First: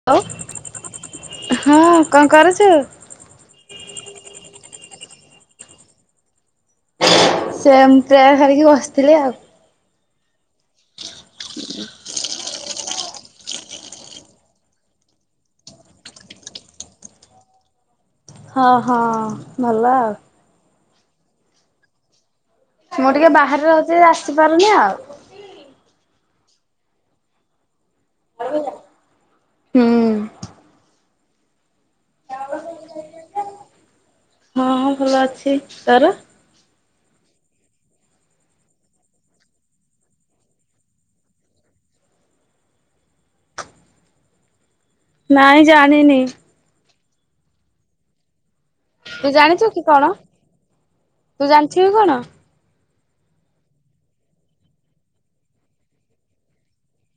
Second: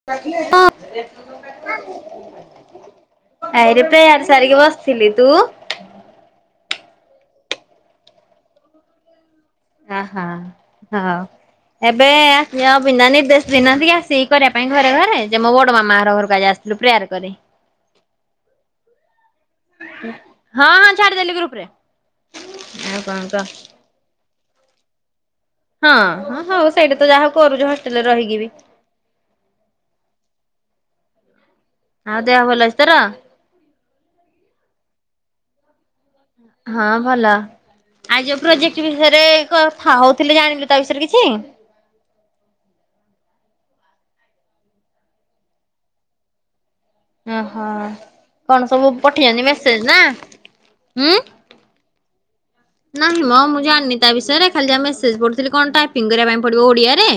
[unintelligible] ହଁ କଣ କରୁଛୁ? ହଁ। ଆଇରେପା ସାରିକି ବସିଥିଲି ତୁ? ସେମ୍ ପ୍ରେୟାର କରିକି ବସିଥିଲି ଆଉ। ହଁ ହଁ ହଉ। ଏବେ ଆସ ଆଉ ବିନା ନିର୍ଦ୍ଦେଶ ଦେଇନାହାନ୍ତି ଆସିକି କରିବା ପାଇଁ ଘରେ ଘରେ ଯେ ମୋ ବଡ଼ ମାମା ଘରକୁ କାଲି ଆସି ଯୋଉ ପ୍ରେୟାର କରି। ହଁ ହଁ ଭଲ ଆଉ। ହଁ ହଁ ଛାଡ଼ିଦେଲି ଗ୍ରୁପରେ। ଆଉ ମୁଁ କଣ ଟିକେ କହ? ବାହାରେ ରହୁଚି ଆସିପାରୁନି ଆଉ। ହଁଁ ହଉ ସେଇଠିତ ଯାହା କରୁଚି ହଷ୍ଟେଲରେ ରହିକିବି ହୁଁ। ହଁ ଦେହ ଭଲ ଅଛି ତର? ହଁ ଭଲ ଅଛି ତର? ହଁ ଭଲ। ଆ ଯୋଉ ପ୍ରୋଜେକ୍ଟ ବିଷୟରେ କଥା ହଉଥିଲେ ଜାଣିଲୁ ତାବିଷୟରେ କିଛି? ନାଇଁ ଜାଣିନି। ଓହୋ କଣ ସବୁ ତୁ ପଠେଇଛନ୍ତି ଜାଣିଛୁ କି ମେସେଜନା କଣ ଉଁ। ତୁ ଜାଣିଛୁ କି କଣ? ନାହିଁମଁ ମୁଁ ଜାଣିନି ତାବିଷୟରେ ଖାଲି ଯାହା ମେସେଜ୍ ପଢୁଥିଲି କଣ ଟାଇପିଂ କରିବା ପାଇଁ ପଡ଼ିବ ଓଡିଆରେ?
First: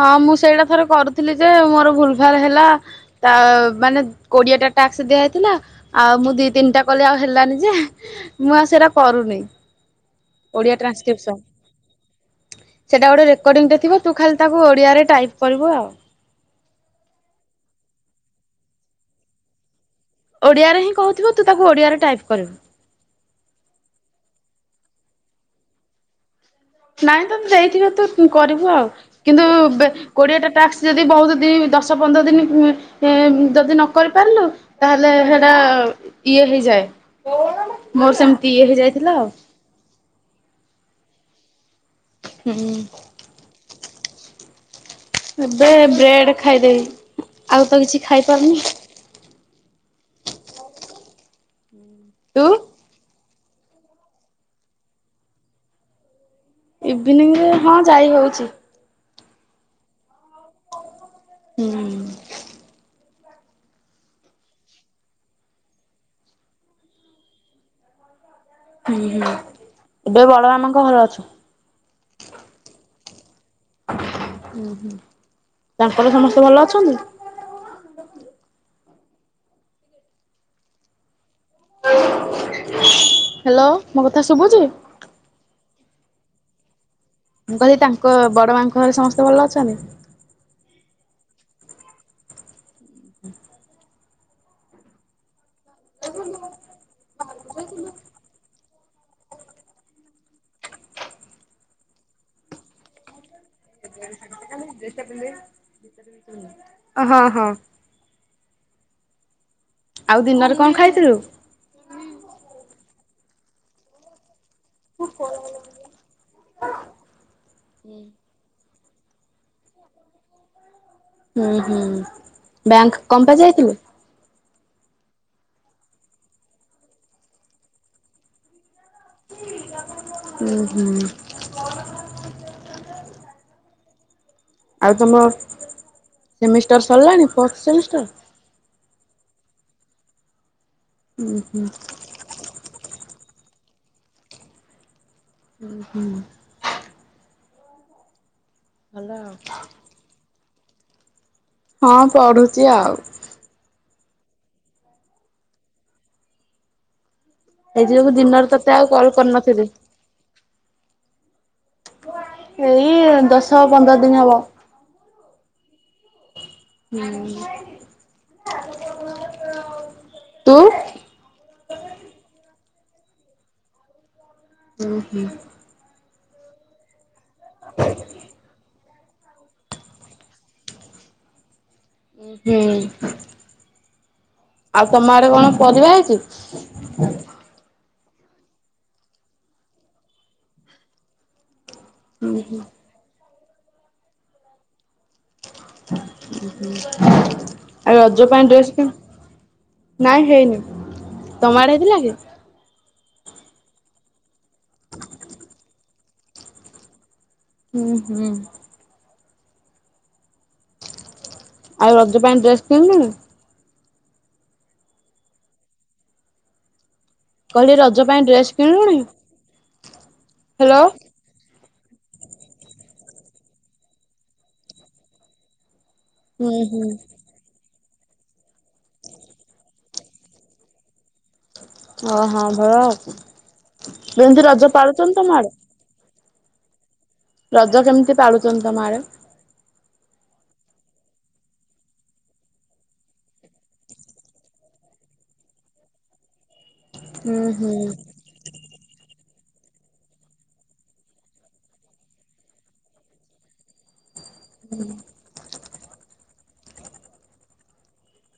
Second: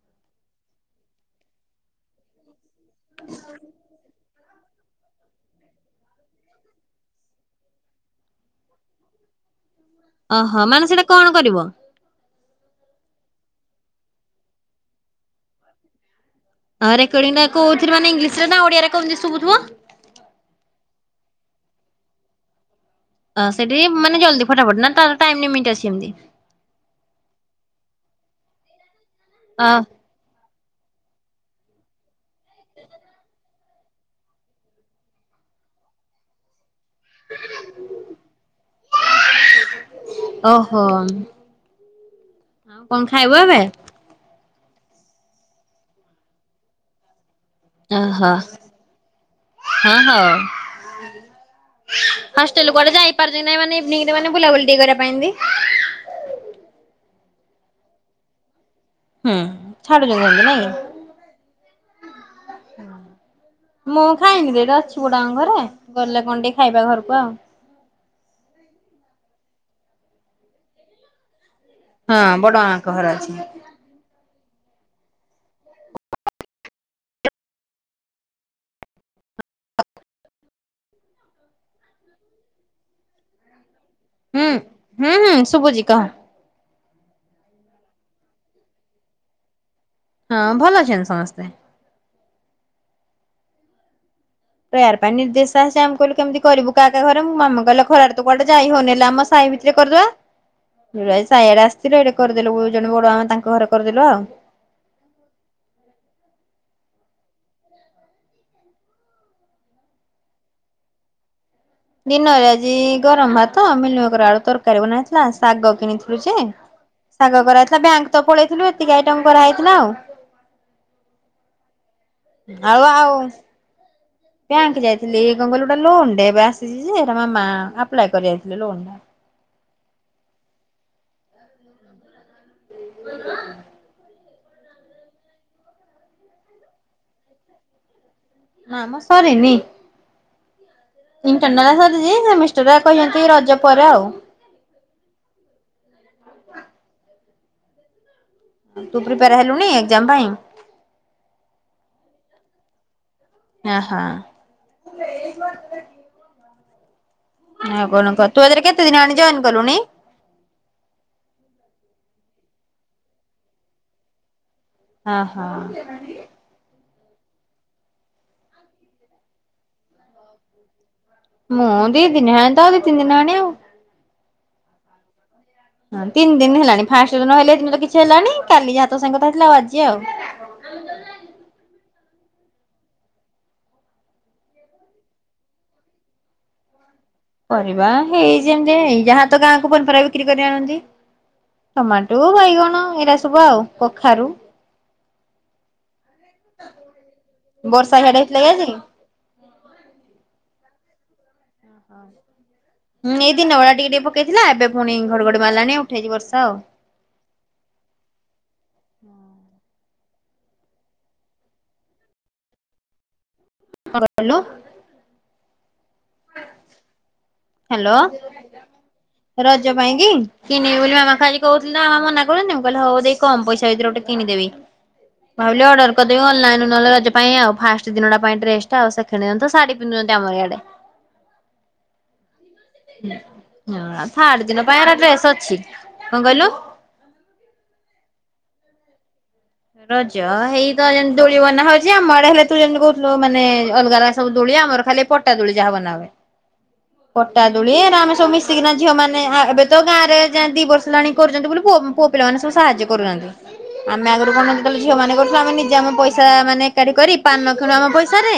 ହଁ ମୁଁ ସେଇଟା ଥରେ କରୁଥିଲିଯେ ମୋର ଭୁଲ୍ ଭଲ୍ ହେଲା ତା ମାନେ କୋଡ଼ିଏଟା ଟାକ୍ସ ଦିଆ ହେଇଥିଲା ଆଉ ମୁଁ ଦି ତିନିଟା କଲେ ଆଉ ହେଲାନି ଯେ ମୁଁ ଆଉ ସେଇଟା କରୁନି ଓହୋ ଓଡ଼ିଆ ମାନେ ସେଇଟା କଣ ଟ୍ରାନ୍ସକ୍ରିପସନ୍ କରିବ? ସେଇଟା ଗୋଟେ ରେକର୍ଡିଙ୍ଗଟ ଥିବ ତୁଖାଲି ତାକୁ ଓଡିଆରେ ଟାଇପ୍ କରିବୁ ଆଉ। ହ ରେକର୍ଡିା କଉଥିରେ ମାନ ଇଂଲିଶରେ ନା ଓଡିଆରେ କେମିତି ଶୁବୁଥିବ? ଓଡ଼ିଆରେ ହିଁ କହୁଥିବ ତୁତାକୁ ଓଡ଼ିଆରେ ଟାଇପ୍ କରିବୁ। ଅଁ ସେଠି ମାନେ ଜଲଦି ଫଟାଫଟ୍ ନା ତାର ଟାଇମମି ଆଛି ଏମିତି? ନାଇଁ ତମେ ଦେଇଥିବ ତୁ କରିବୁ ଆଉ କିନ୍ତୁ ଅ ବେ କୋଡ଼ିଏଟା ଟାସ୍କ ଯଦି ବହୁତ୍ ଦିନ୍ ଦଶ ପନ୍ଦର ଦିନ ଉ ଯଦି ନକରିପାରିଲୁ ତାହେଲେ ହେଟା ଇଏ ହେଇଯାଏ ମୋର ସେମିତି ଇଏ ହେଇଯାଇଥିଲା ଓହୋ ଆଉ କଣ ଖାଇବୁ ଏବେ? ଏବେ ବ୍ରେଡ୍ ଖାଇଦେବି। ଆଉ ତ କିଛି ଓହୋ ହ ଖାଇପାରୁନି। ହୋଉ ତୁ ହଷ୍ଟେଲକୁ କୁଆଡ଼େ ଯାଇପାରୁନି ନାଇଁ ମାନେ ଇଭିନଂରେ ମାନେ ବୁଲାବୁଲି ଟିକେ କରିବା ପାଇବି? ଇଭିନିଂରେ ହଁ ଯାଇ ହେଉଚି। ହୁଁ ଛାଡ଼ୁଚ ଯେମିତି ନାଁକି? ହୁଁ ମୁଁ ଖାଇନି ଦଟି ଅଛି ବୋଉଟାଙ୍କ ଘରେ ଗଲେ କଣ ଟିକେ ଖାଇବା ଘରକୁ ଆଉ। ହୁଁ ହୁଁ ଏବେ ବଡ଼ ମାମାଙ୍କ ଘର ଅଛ। ହଁ ବଡ଼ ମାମାଙ୍କ ଘରେ ଅଛି। ଉଁ ହୁଁ ତାଙ୍କର ସମସ୍ତେ ଭଲ ଅଛନ୍ତି? ହାଲୋ ମୋ କଥା ହୁଁ ଶୁବୁଚି? ହୁଁ ହୁଁ ଶୁବୁଚି କଁହ। ମୁଁ କହିଲି ତାଙ୍କ ବଡ଼ ମାଙ୍କ ଘରେ ସମସ୍ତେ ଭଲ ଅଛନ୍ତି? ହଁ ଭଲ ଅଛନ୍ତି ସମସ୍ତେ। ପ୍ରେୟାର୍ ପାଇଁ ନିର୍ଦେଶା ସେ ଆମ କଇଲୁ କେମିତି କରିବୁ କା କା ଘରେ ମୋ ମାମା କଇଲା ଖରାରେ ତୁ କୁଆଡ଼େ ଯାଇ ହଉନେଲା ଆମ ସାାଇ ଭିତରେ କରିଦବା। [unintelligible] ଇଆଡେ ଆସିଥିଲେ ଏଇଟେ କରିଦେଲୁ ଗୁରୁଜନ ବଡ ମା ତାଙ୍କ ଘରେ କରିଦେଲୁ ଆଉ। ହଁ, ହଁ। ଆଉ ଦିନରେ କଣ ଖାଇଥିଲୁ? ଦିନରେ ଆଜି ଗରମ ଭାତ ମିଲମଙ୍କର ଆଳୁ ତରକାରୀ ବନାହେଇଥିଲା, ଶାଗ କିଣିଥିଲୁ ଯେ ଶାଗ କରାହେଇଥିଲା, ବ୍ୟାଙ୍କ୍ ତ ପଳେଇଥିଲୁ ଏତିକି ଆଇଟମ କରାହେଇଥିଲା ଆଉ। ହୁଁ, ହୁଁ ବ୍ୟାଙ୍କ୍ କଣ ପାଇଁ ଯାଇଥିଲେ? ବ୍ୟାଙ୍କ୍ ଯାଇଥିଲି ଏ କଣ କଇଲୁ ଗୋଟେ ଲୋନ୍ ଟେ ଏବେ ଆସିଛି ଯେ ଏଟା ମାମା ଆପ୍ଲାଏ କରି ଯାଇଥିଲେ ଲୋନ୍ ଟା। ଉଁ, ହୁଁ। ମାମା ଆଉ ତୋମ ସେମିଷ୍ଟର ସରିଲାଣି ଫର୍ଥ ସେମିଷ୍ଟାର? ନା ମୋ ସରିନି। ଉଁ ହୁଁ ଇଣ୍ଟରନାଲ୍ ସରିଚି, ସେମିଷ୍ଟାର କହିଛନ୍ତି ରଜ ପରେ ଆଉ। ହୁଁ, ହୁଁ। ତୁ ଭଲ ଆଉ। ପ୍ରିପେୟାର୍ ହେଲୁଣି ଏକ୍ଜାମ୍ ପାଇଁ। ହଁ ପଢୁଚି ଆଉ। ଏଁ, ହଁ। [unintelligible] ଆଉ ସେଇଥି ଯୋଗୁ କଣ କହ? ଦିନରେ ତୁ ଏଥରେ ତତେ ଆଉ କେତେ ଦିନ କଲ୍ ଆଣି ଜଏନ୍ କରିନଥିଲି। କଲୁଣି? ଏଇ ଦଶ ପନ୍ଦର ଦିନ ହବ। ହଁ, ହଁ। ହୁଁ, ତୁ ମୁଁ ଦି ଦିନି ହେଲାଣି ତ ଦି ତିନି ଦିନ ହେଲାଣି। ଉଁ, ହୁଁ। ହଁ ତିନ ଦିନ ହେଲାଣି ଫାଷ୍ଟ ଦିନ ହେଲେ ତ କିଛି ହେଲାନି, କାଲି ଯାହା ତ ସାଙ୍ଗ କଥା ହଉଥିଲା ଆଉ ଆଜି ଆଉ। [unintelligible] ଉଁ, ହୁଁ। ଆଉ ତୋମ ଆଡ଼େ କଣ ପରିବା ହେଇଚି। ପରିବା ହେଇ ଯେମିତି ଏ ଯାହା ତ ଗାଁକୁ ପନିପରିବା ବିକ୍ରି କରି ଆଣନ୍ତି। ଟମାଟୋ ବାଇଗଣ ଏଇରା ସବୁ ଆଉ କଖାରୁ। ବର୍ଷା ଆଉ ହିଆଡେ ରଜ ହେଇଥିଲା ପାଇଁ ଆଜି? ଡ୍ରେସ୍ କି ନାଇଁ ହେଇନି, ତୋମ ଆଡେ ହେଇଥିଲା କି? ଉଁ, ଏଇ ଦିନବେଳା ଟିକେ ଟିକେ ପକେଇଥିଲା, ଏବେ ପୁଣି ଘଡଘଡି ମାରିଲାଣି ଉଠେଇଚି ବର୍ଷା ଆଉ। ହୁଁ, ହୁଁ। [unintelligible] ଆଉ ରଜ ପାଇଁ ଡ୍ରେସ୍ କିଣିଲୁଣି। କଣ କହିଲୁ? କହିଲି ହ୍ୟାଲୋ, ରଜ ପାଇଁ ଡ୍ରେସ୍ କିଣିଲୁଣି? ରଜ ପାଇଁ କି କିଣିବି ହ୍ୟାଲୋ। ବୋଲି ମାମା ଖାଲି କୋଉଦିନ ମାମା ମନା କରନ୍ତି, ମୁଁ କହିଲି ହଉ ଯାଇ କମ ପଇସା ଭିତରେ ଗୋଟେ କିଣିଦେବି। ଭାବିଲି ଅର୍ଡ଼ର କରିଦେବି ହୁଁ ଅନଲାଇନ୍ ରୁ ହୁଁ ନହେଲେ ରଜ ପାଇଁ ଆଉ ଫାଷ୍ଟ ଦିନଟା ପାଇଁ ଡ୍ରେସ୍ ଟା ଆଉ ସେକେଣ୍ଡ ଦିନ ତ ଶାଢୀ ପିନ୍ଧୁଚନ୍ତି ଆମର ଇଆଡେ। ଅ, ହଁ ଭ ହୁଁ, ହଁ ଥର୍ଡ ଦିନ ପାଇଁ ମୋର ପାଳୁଛନ୍ତି ତମ ଡ୍ରେସ୍ ଆଡେ? ଅଛି। କଣ କହିଲୁ? ରଜ କେମିତି ପାଳୁଚ଼ନ୍ତି ତୋମ ଆଡ଼େ? ରଜ ହେଇ ତ ଯେମିତି ଦୋଳି ବନା ହଉଛି, ଆମ ଆଡେ ହେଲେ ତୁ ଯେମତି କହୁଥିଲୁ, ମାନେ ଅଲଗା ଅଲଗା ସବୁ ଦୋଳି। ଆମର ଖାଲି ପଟା ଦୋଳି ଯାହା ବନା ହୁଏ ହୁଁ ପଟା ହୁଁ ଦୋଳି ଆମେ ସବୁ ମିଶ୍ ମିଶିକିନା ଝିଅମାନେ ହଁ ଏବେ ତ ଗାଆଁରେ ଯେମିତି ଦି ବର୍ଷ ହେଲାଣି କରୁଛନ୍ତି ବୋଲି ପୁଅ ପୁଅ ପିଲାମାନେ ସବୁ ସାହାଯ୍ୟ କରୁଛନ୍ତି। ଆମେ ଆଗରୁ କଣ ନା ଯେତେବେଳେ ଝିଅମାନେ କରୁ ଛୁଆମାନେ ନିଜେ ଆମେ ପଇସା ମାନେ ଏକାଠି କରି ପାନ କିଣୁ ଆମ ପଇସାରେ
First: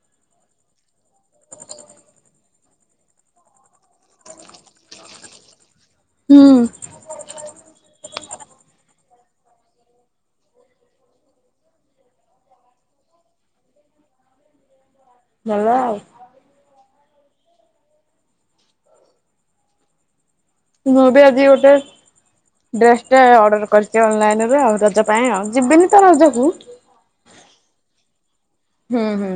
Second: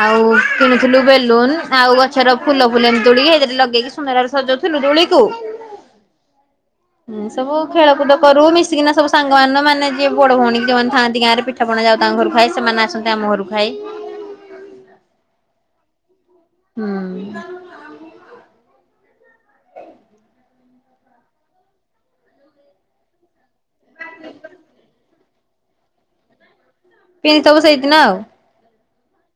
ଆଉ କିଣୁଥିଲୁ ବେଲୁନ୍ ଆଉ ଗଛର ଫୁଲ ଫୁଲ ଏମିତି ତୋଳି ସେଠି ଲଗେଇକି ସୁନ୍ଦରରେ ସଜଉଥିଲୁ ଦୋଳିକୁ। ହୁଁ। ହୁଁ ସବୁ ଖେଳକୁଦ କରୁ ମିଶିକିନା ସବୁ ସାଙ୍ଗମାନ ମାନେ ଯିଏ ବଡ ଭଉଣୀ ଯେଉଁମାନେ ଥାଆନ୍ତି ଗାଆଁରେ ପିଠ୍ ପିଠାପଣା ଯାଉ ତାଙ୍କ ଘରକୁ ଖାଇ ସେମାନେ ଆସନ୍ତି ଆମ ଘରକୁ ଖାଇ। ଭଲ ଆଉ। ହୁଁ। ମୁଁ ବି ଆଜି ଗୋଟେ ଡ୍ରେସଟେ ଅର୍ଡର କରିଛି ଅନଲାଇନରୁ ଆଉ ରଜ ପାଇଁ ଆଉ, ଯିବିନି ତ ରଜକୁ। ପିନ୍ଧିଥିବୁ ସେଇଦିନ ଆଉ। ହୁଁ ହୁଁ।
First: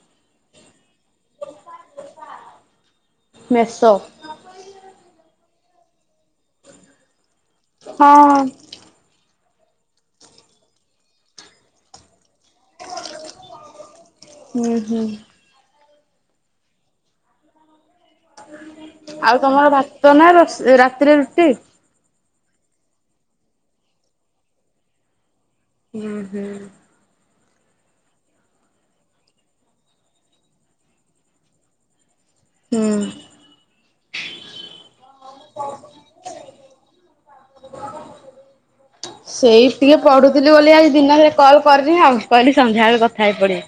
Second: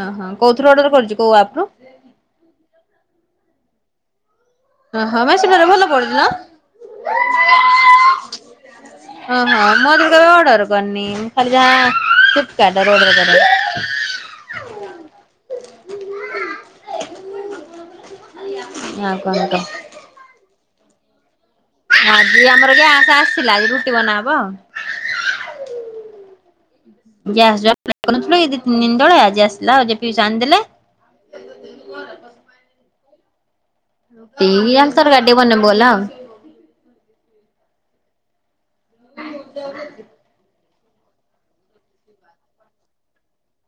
ଅଁହଁ କୋଉଥୁରୁ ଅର୍ଡର କରିଛୁ କୋଉ ଆପ୍ ରୁ? ମେସୋ। ଓହୋଃ ମେସୋ [unintelligible] ରୁ ଭଲ ପଡୁଛି ନା? ହଁ ହଁ। ଓହୋଃ ମୁଁ ଆଦେହରୁ ଅର୍ଡର କରିନି ଖାଲି ଯାହା ପ୍ଲିପ୍ କାର୍ଟରୁ ଅର୍ଡର କରେ। ହୁଁ ହୁଁ। ଆଉ କଣ କହ? ତମର ଭାତ ନା ରୋଷ୍ ରାତିରେ ରୁଟି? ଆଜି ଆମର ଗ୍ୟାସ୍ ଆସିଲା ଆଜି ରୁଟି ବନା ହବ ଆଉ। ହୁଁ ହୁଁ। ଗ୍ୟାସ୍ ଯୋଉ ଆପ୍ଲାଏ କରି ନଥିଲୁ କି ଏଇ ଦି ତିନ ଦିନ ତଳେ ଆଜି ଆସିଲା ଯେ ପିଇସା ଆଣିଦେଲେ। ହୁଁ। ଏଇ ୟାଙ୍କର [unintelligible] ବୋଲୋ। ସେଇ ଟିକେ ପଢୁ ଥିଲି ବୋଲି ଆଜି ଦିନ ସାରା କଲ କରିନି ଆଉ କହିଲି ସନ୍ଧ୍ୟାବେଳେ କଥା ହେଇ ପଡିବି।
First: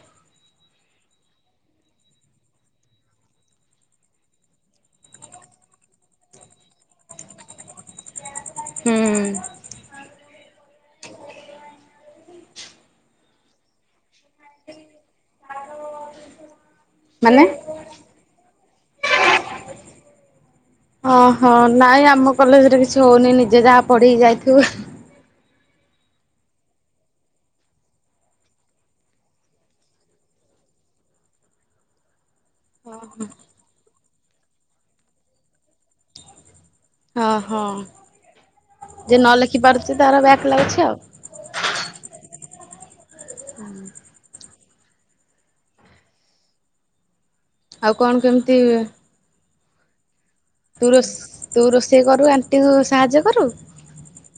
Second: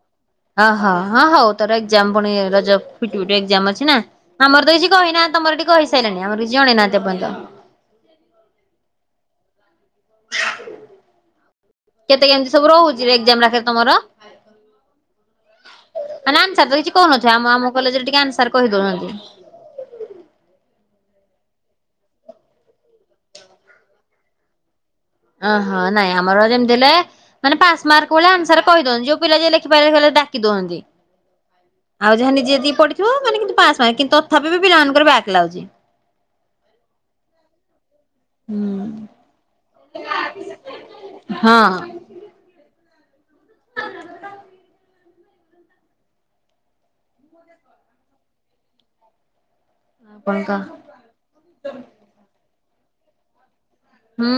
ଅହ ହଁ ହଉ ତୋର ଏକ୍ଜାମ ପୁଣି ରଜ ଫିଟୁ ଫିଟୁ ଏକ୍ଜାମ ଅଛି ନା? ଆମର ତ କିଛି କହିନାହାନ୍ତି ତମର ସେଠି କହି ସାହିଲେଣି, ଆମର କିଛି ଜଣେଇନାହାନ୍ତି ଏପର୍ଯ୍ଯନ୍ତ। ହୁଁ। କେତେ କେମିତି ସବୁ ରହୁଛିରେ ଏକ୍ଜାମ [unintelligible] ତମର? ମାନେ ଆନ୍ସର ତ କିଛି କହୁନଥିବେ ମାନେ? ଆମ ଆମ କଲେଜରେ ଟିକେ ଆନ୍ସାର କହି ଦଉଛନ୍ତି। ହଁ ହଁ ନାଇଁ ଆମ କଲେଜରେ କିଛି ହଉନି ନିଜେ ଯାହା ପଢିକି ଯାଇଥିବୁ। ଅହଁ ନାଇଁ ଆମର ଯେମିତି ହେଲେ ମାନେ ପାସ୍ ମାର୍କ ଭଳିଆ ଆନ୍ସର କହି ଦଉଛନ୍ତି ଯୋଉ ପିଲା ଯିଏ ଲେଖି ପାରିଲା ପାରିଲାନି ଡ଼ାକି ଦଉଛନ୍ତି। ଆଉ ଯାହା ନିଜେ ଯେତିକି ପଢ଼ିଥିବ ମାନେ କିନ୍ତୁ ପାସ୍ ମାର୍କ କିନ୍ତୁ ତଥାପି ବି ପିଲାମାନଙ୍କର ବ୍ୟାକ୍ ଲାଗୁଛି। ହଁ ହଁ, ହୁଁ ଯେ ନ ଲେଖିପାରୁଛି ତାର ବ୍ୟାକ୍ ଲାଗୁଛି ଆଉ। ହଁ। ହୁଁ। ଆଉ କଣ କେମିତି କଣ କହ? ତୁ ରୋଷ୍ ତୁ ରୋଷେଇ କରୁ ଆଣ୍ଟିକୁୁ ସାହାଯ୍ୟ କରୁ? ହୁଁ,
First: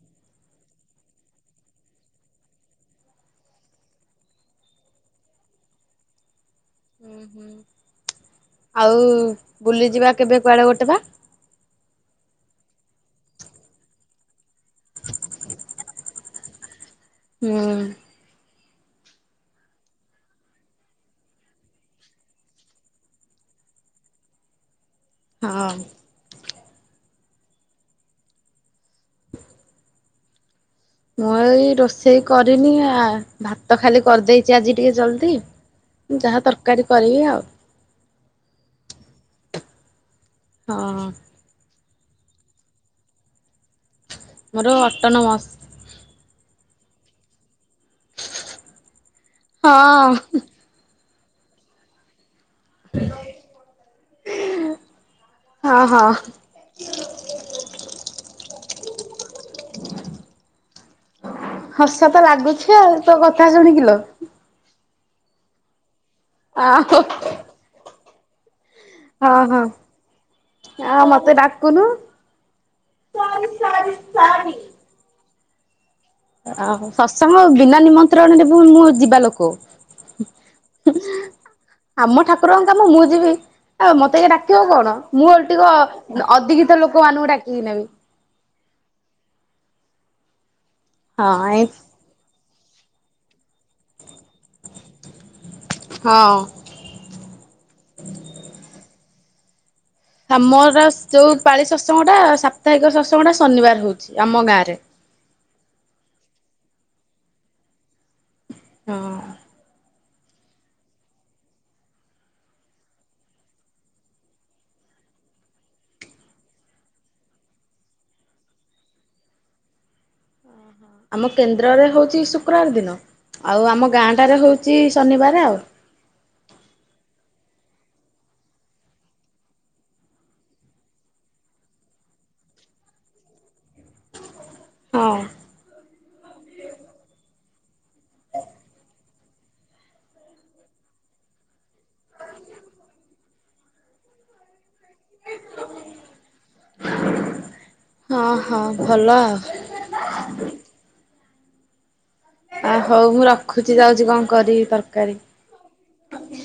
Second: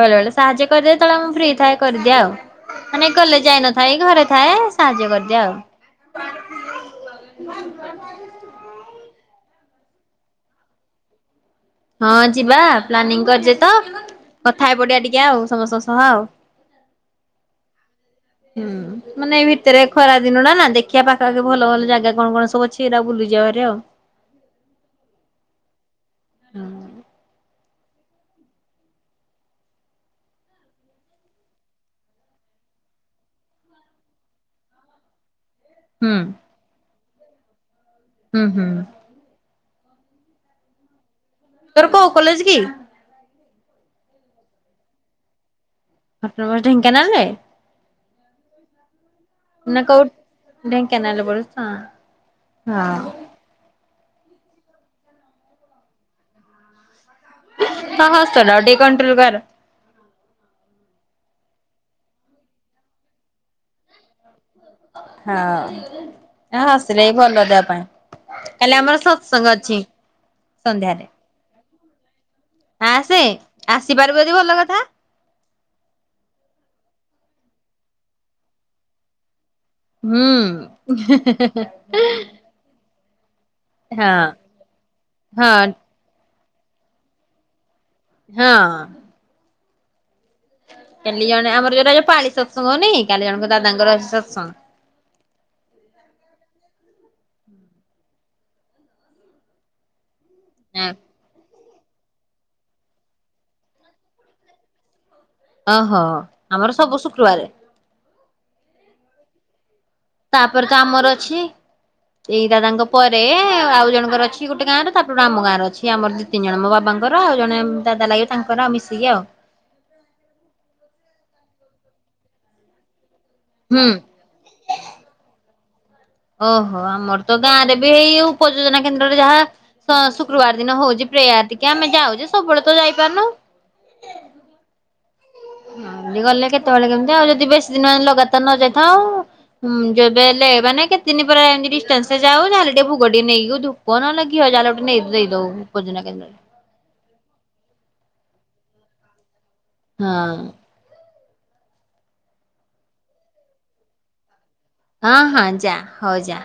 ବେଳେବେଳେ ସାହାଯ୍ୟ କରିଦିଏ ଯେତେବେଳେ ମୁଁ ଫ୍ରି ଥାଏ କରିଦିଏ ଆଉ। ମାନେ କଲେଜ ଯାଇନଥାଏ ଘରେ ଥାଏ ସାହାଯ୍ୟ କରିଦିଏ ଆଉ। ଆଉ ବୁଲିଯିବା କେବେ କୁଆଡେ ଗୋଟେ ବା। ହଁ ଯିବା ପ୍ଲାନିଂ କରିଚେ ତ। କଥା ହେଇ ପଡିଆ ଟିକେ ଆଉ ସମସ୍ତଙ୍କ ସହ ଆଉ। ହୁଁ। ହୁଁ। ମାନେ ଏଇ ଭିତେରେ ଖରା ଦିନ ଟା ନା ଦେଖିଆ ପାଖାପାଖି ଭଲ ଭଲ ଜାଗା କଣ କଣ ସବୁ ଅଛି ଏରା ବୁଲିଯିଆ ଭାରି ଆଉ। ହଉ। ହଁ। ମୁଁ ଏଇ ରୋଷେଇ କରିନି ଆ ଭାତ ଖାଲି କରିଦେଇଚି ଆଜି ଟିକେ ଜଲଦି। ଯାହା ତରକାରୀ କରିବି ଆଉ। ହୁଁ ହୁଁ। ହଁ। ତର କଉ କଲେଜ ଗି? ମୋର ଅଟନମସ। ଅଟମ ଢେଙ୍କାନାଳ ରେ ହଁ ନା କଉଠି? ଢେଙ୍କାନାଳ ରେ ପଢୁ ହଁ ହଁ। ହଁ ହଁ। ହ ହସଡାକୁ ଟିକେ କଣ୍ଟ୍ରୋଲ କର। ହସ ତ ଲାଗୁଚି ଆଉ ତୋ କଥା ଶୁଣିକିଲୋ। ହଁ ହଁ ଆଉ ହସିଦେଇ ଭଲ ଦେହ ପାଇଁ। କାଲି ଆମର ହଁ ସତସଙ୍ଗ ହଁ ଅଛି। ସନ୍ଧ୍ୟାରେ ଆଉ ମତେ ଡାକୁନୁ ଆସେ ଆସିପାରିବୁ ଯଦି ଭଲ କଥା। ଓ ହ ସତ୍ସଙ୍ଗ ବିନା ନିମନ୍ତ୍ରଣ ଣେ ମୁଁ ମୁଁ ଯିବା ଲୋକ। ହୁଁ ହେ ହେ ହେ। ଆମ ଠାକୁରଙ୍କ କାମ ମୁଁ ଯିବି ଆଉ ହଁ ମତେ କିଏ ଡାକିବ କଣ ମୁଁ ହଁ ଓଲଟି କହ ଅଧିକିତ ଲୋକମାନଙ୍କୁ ଡାକିକି ନେବି। ହଁ। କାଲି ଜଣେ ହଁ ଏ ଆମର ଯୋଉରା ଯୋ ପାଳି ସତ୍ସଙ୍ଗ ହଉନି କି କାଲି ଜଣଙ୍କ ଦାଦଙ୍କର ସତ୍ସଙ୍ଗ। ହଁ। ଆମର ଯୋଉ ପାଳି ସତ୍ସଙ୍ଗଟା ସାପ୍ତାହିକ ସତ୍ସଙ୍ଗଟା ଶନିବାର ରହୁଚି ଆମ ଗାଁରେ। ଓହୋ ଆମର ସବୁ ଶୁକ୍ରବାରେ। ହଁ। ତାପରେ ତ ଆମର ଅଛି। ଏଇ ଦାଦାଙ୍କ ପରେ ଆଉ ଜଣଙ୍କର ଅଛି ଗୋଟେ ଗାଁରେ ତାପରେ ଆମ ଗାଁ ର ଅଛି ଆମର ଦି ତିନି ଜଣ ମୋ ବାବାଙ୍କର ଆଉ ଜଣେ ଦାଦା ଲାଗିବେ ତାଙ୍କର ଆଉ ମିଶିକି ଆଉ। ଆମ କେନ୍ଦ୍ରରେ ହଉଛି ଶୁକ୍ରବାର ଦିନ ଆଉ ହୁଁ। ଆମ ଗାଁ ଟାରେ ହଉଚି ଶନିବାର ଆଉ। ଓହୋ ଆମର ତ ଗାଁ ରେ ବି ଏଇ ଉପଯୋଜନା କେନ୍ଦ୍ରରେ ଯାହା ଶୁକ୍ରବାର ଦିନ ହଉଛି ପ୍ରେୟାର ଟିକେ ଆମେ ଯାଉଜୁ ସବୁବେଳେ ତ ଯାଇପାରୁନୁ। ହଁ ଯେ ଗଲେ କେତେବେଳେ କେମିତି ଆଉ ଯଦି ବେଶୀ ଦିନେ ଲଗାତାର ନ ଯାଇଥାଉ ହୁଁ ଯେବେ ହେଲେ ଏ ମାନେ କେତେ ଦିନ ପରେ ଏମତି ଡିଷ୍ଟାନ୍ସ ରେ ଯାଉ ଯାହେଲେ ଟିକେ ଭୋଗ ଟିକେ ନେଇକି ଧୁ ପ ନ ହେଲେ ଘିଅ ଯାହେଲେ ଗୋଟେ ନେଇକି ଦେଇଦଉ ଖୋଜନା କେନ୍ଦ୍ରରେ। ହଁ ହଁ ଭଲ ଆଉ। ହଁ। ଆ ହଉ ମୁଁ ରଖୁଚି। ଯାଉଚି କଣ କରିବି ତର ହଁ ହଁ ଯା ହଉ ଯା।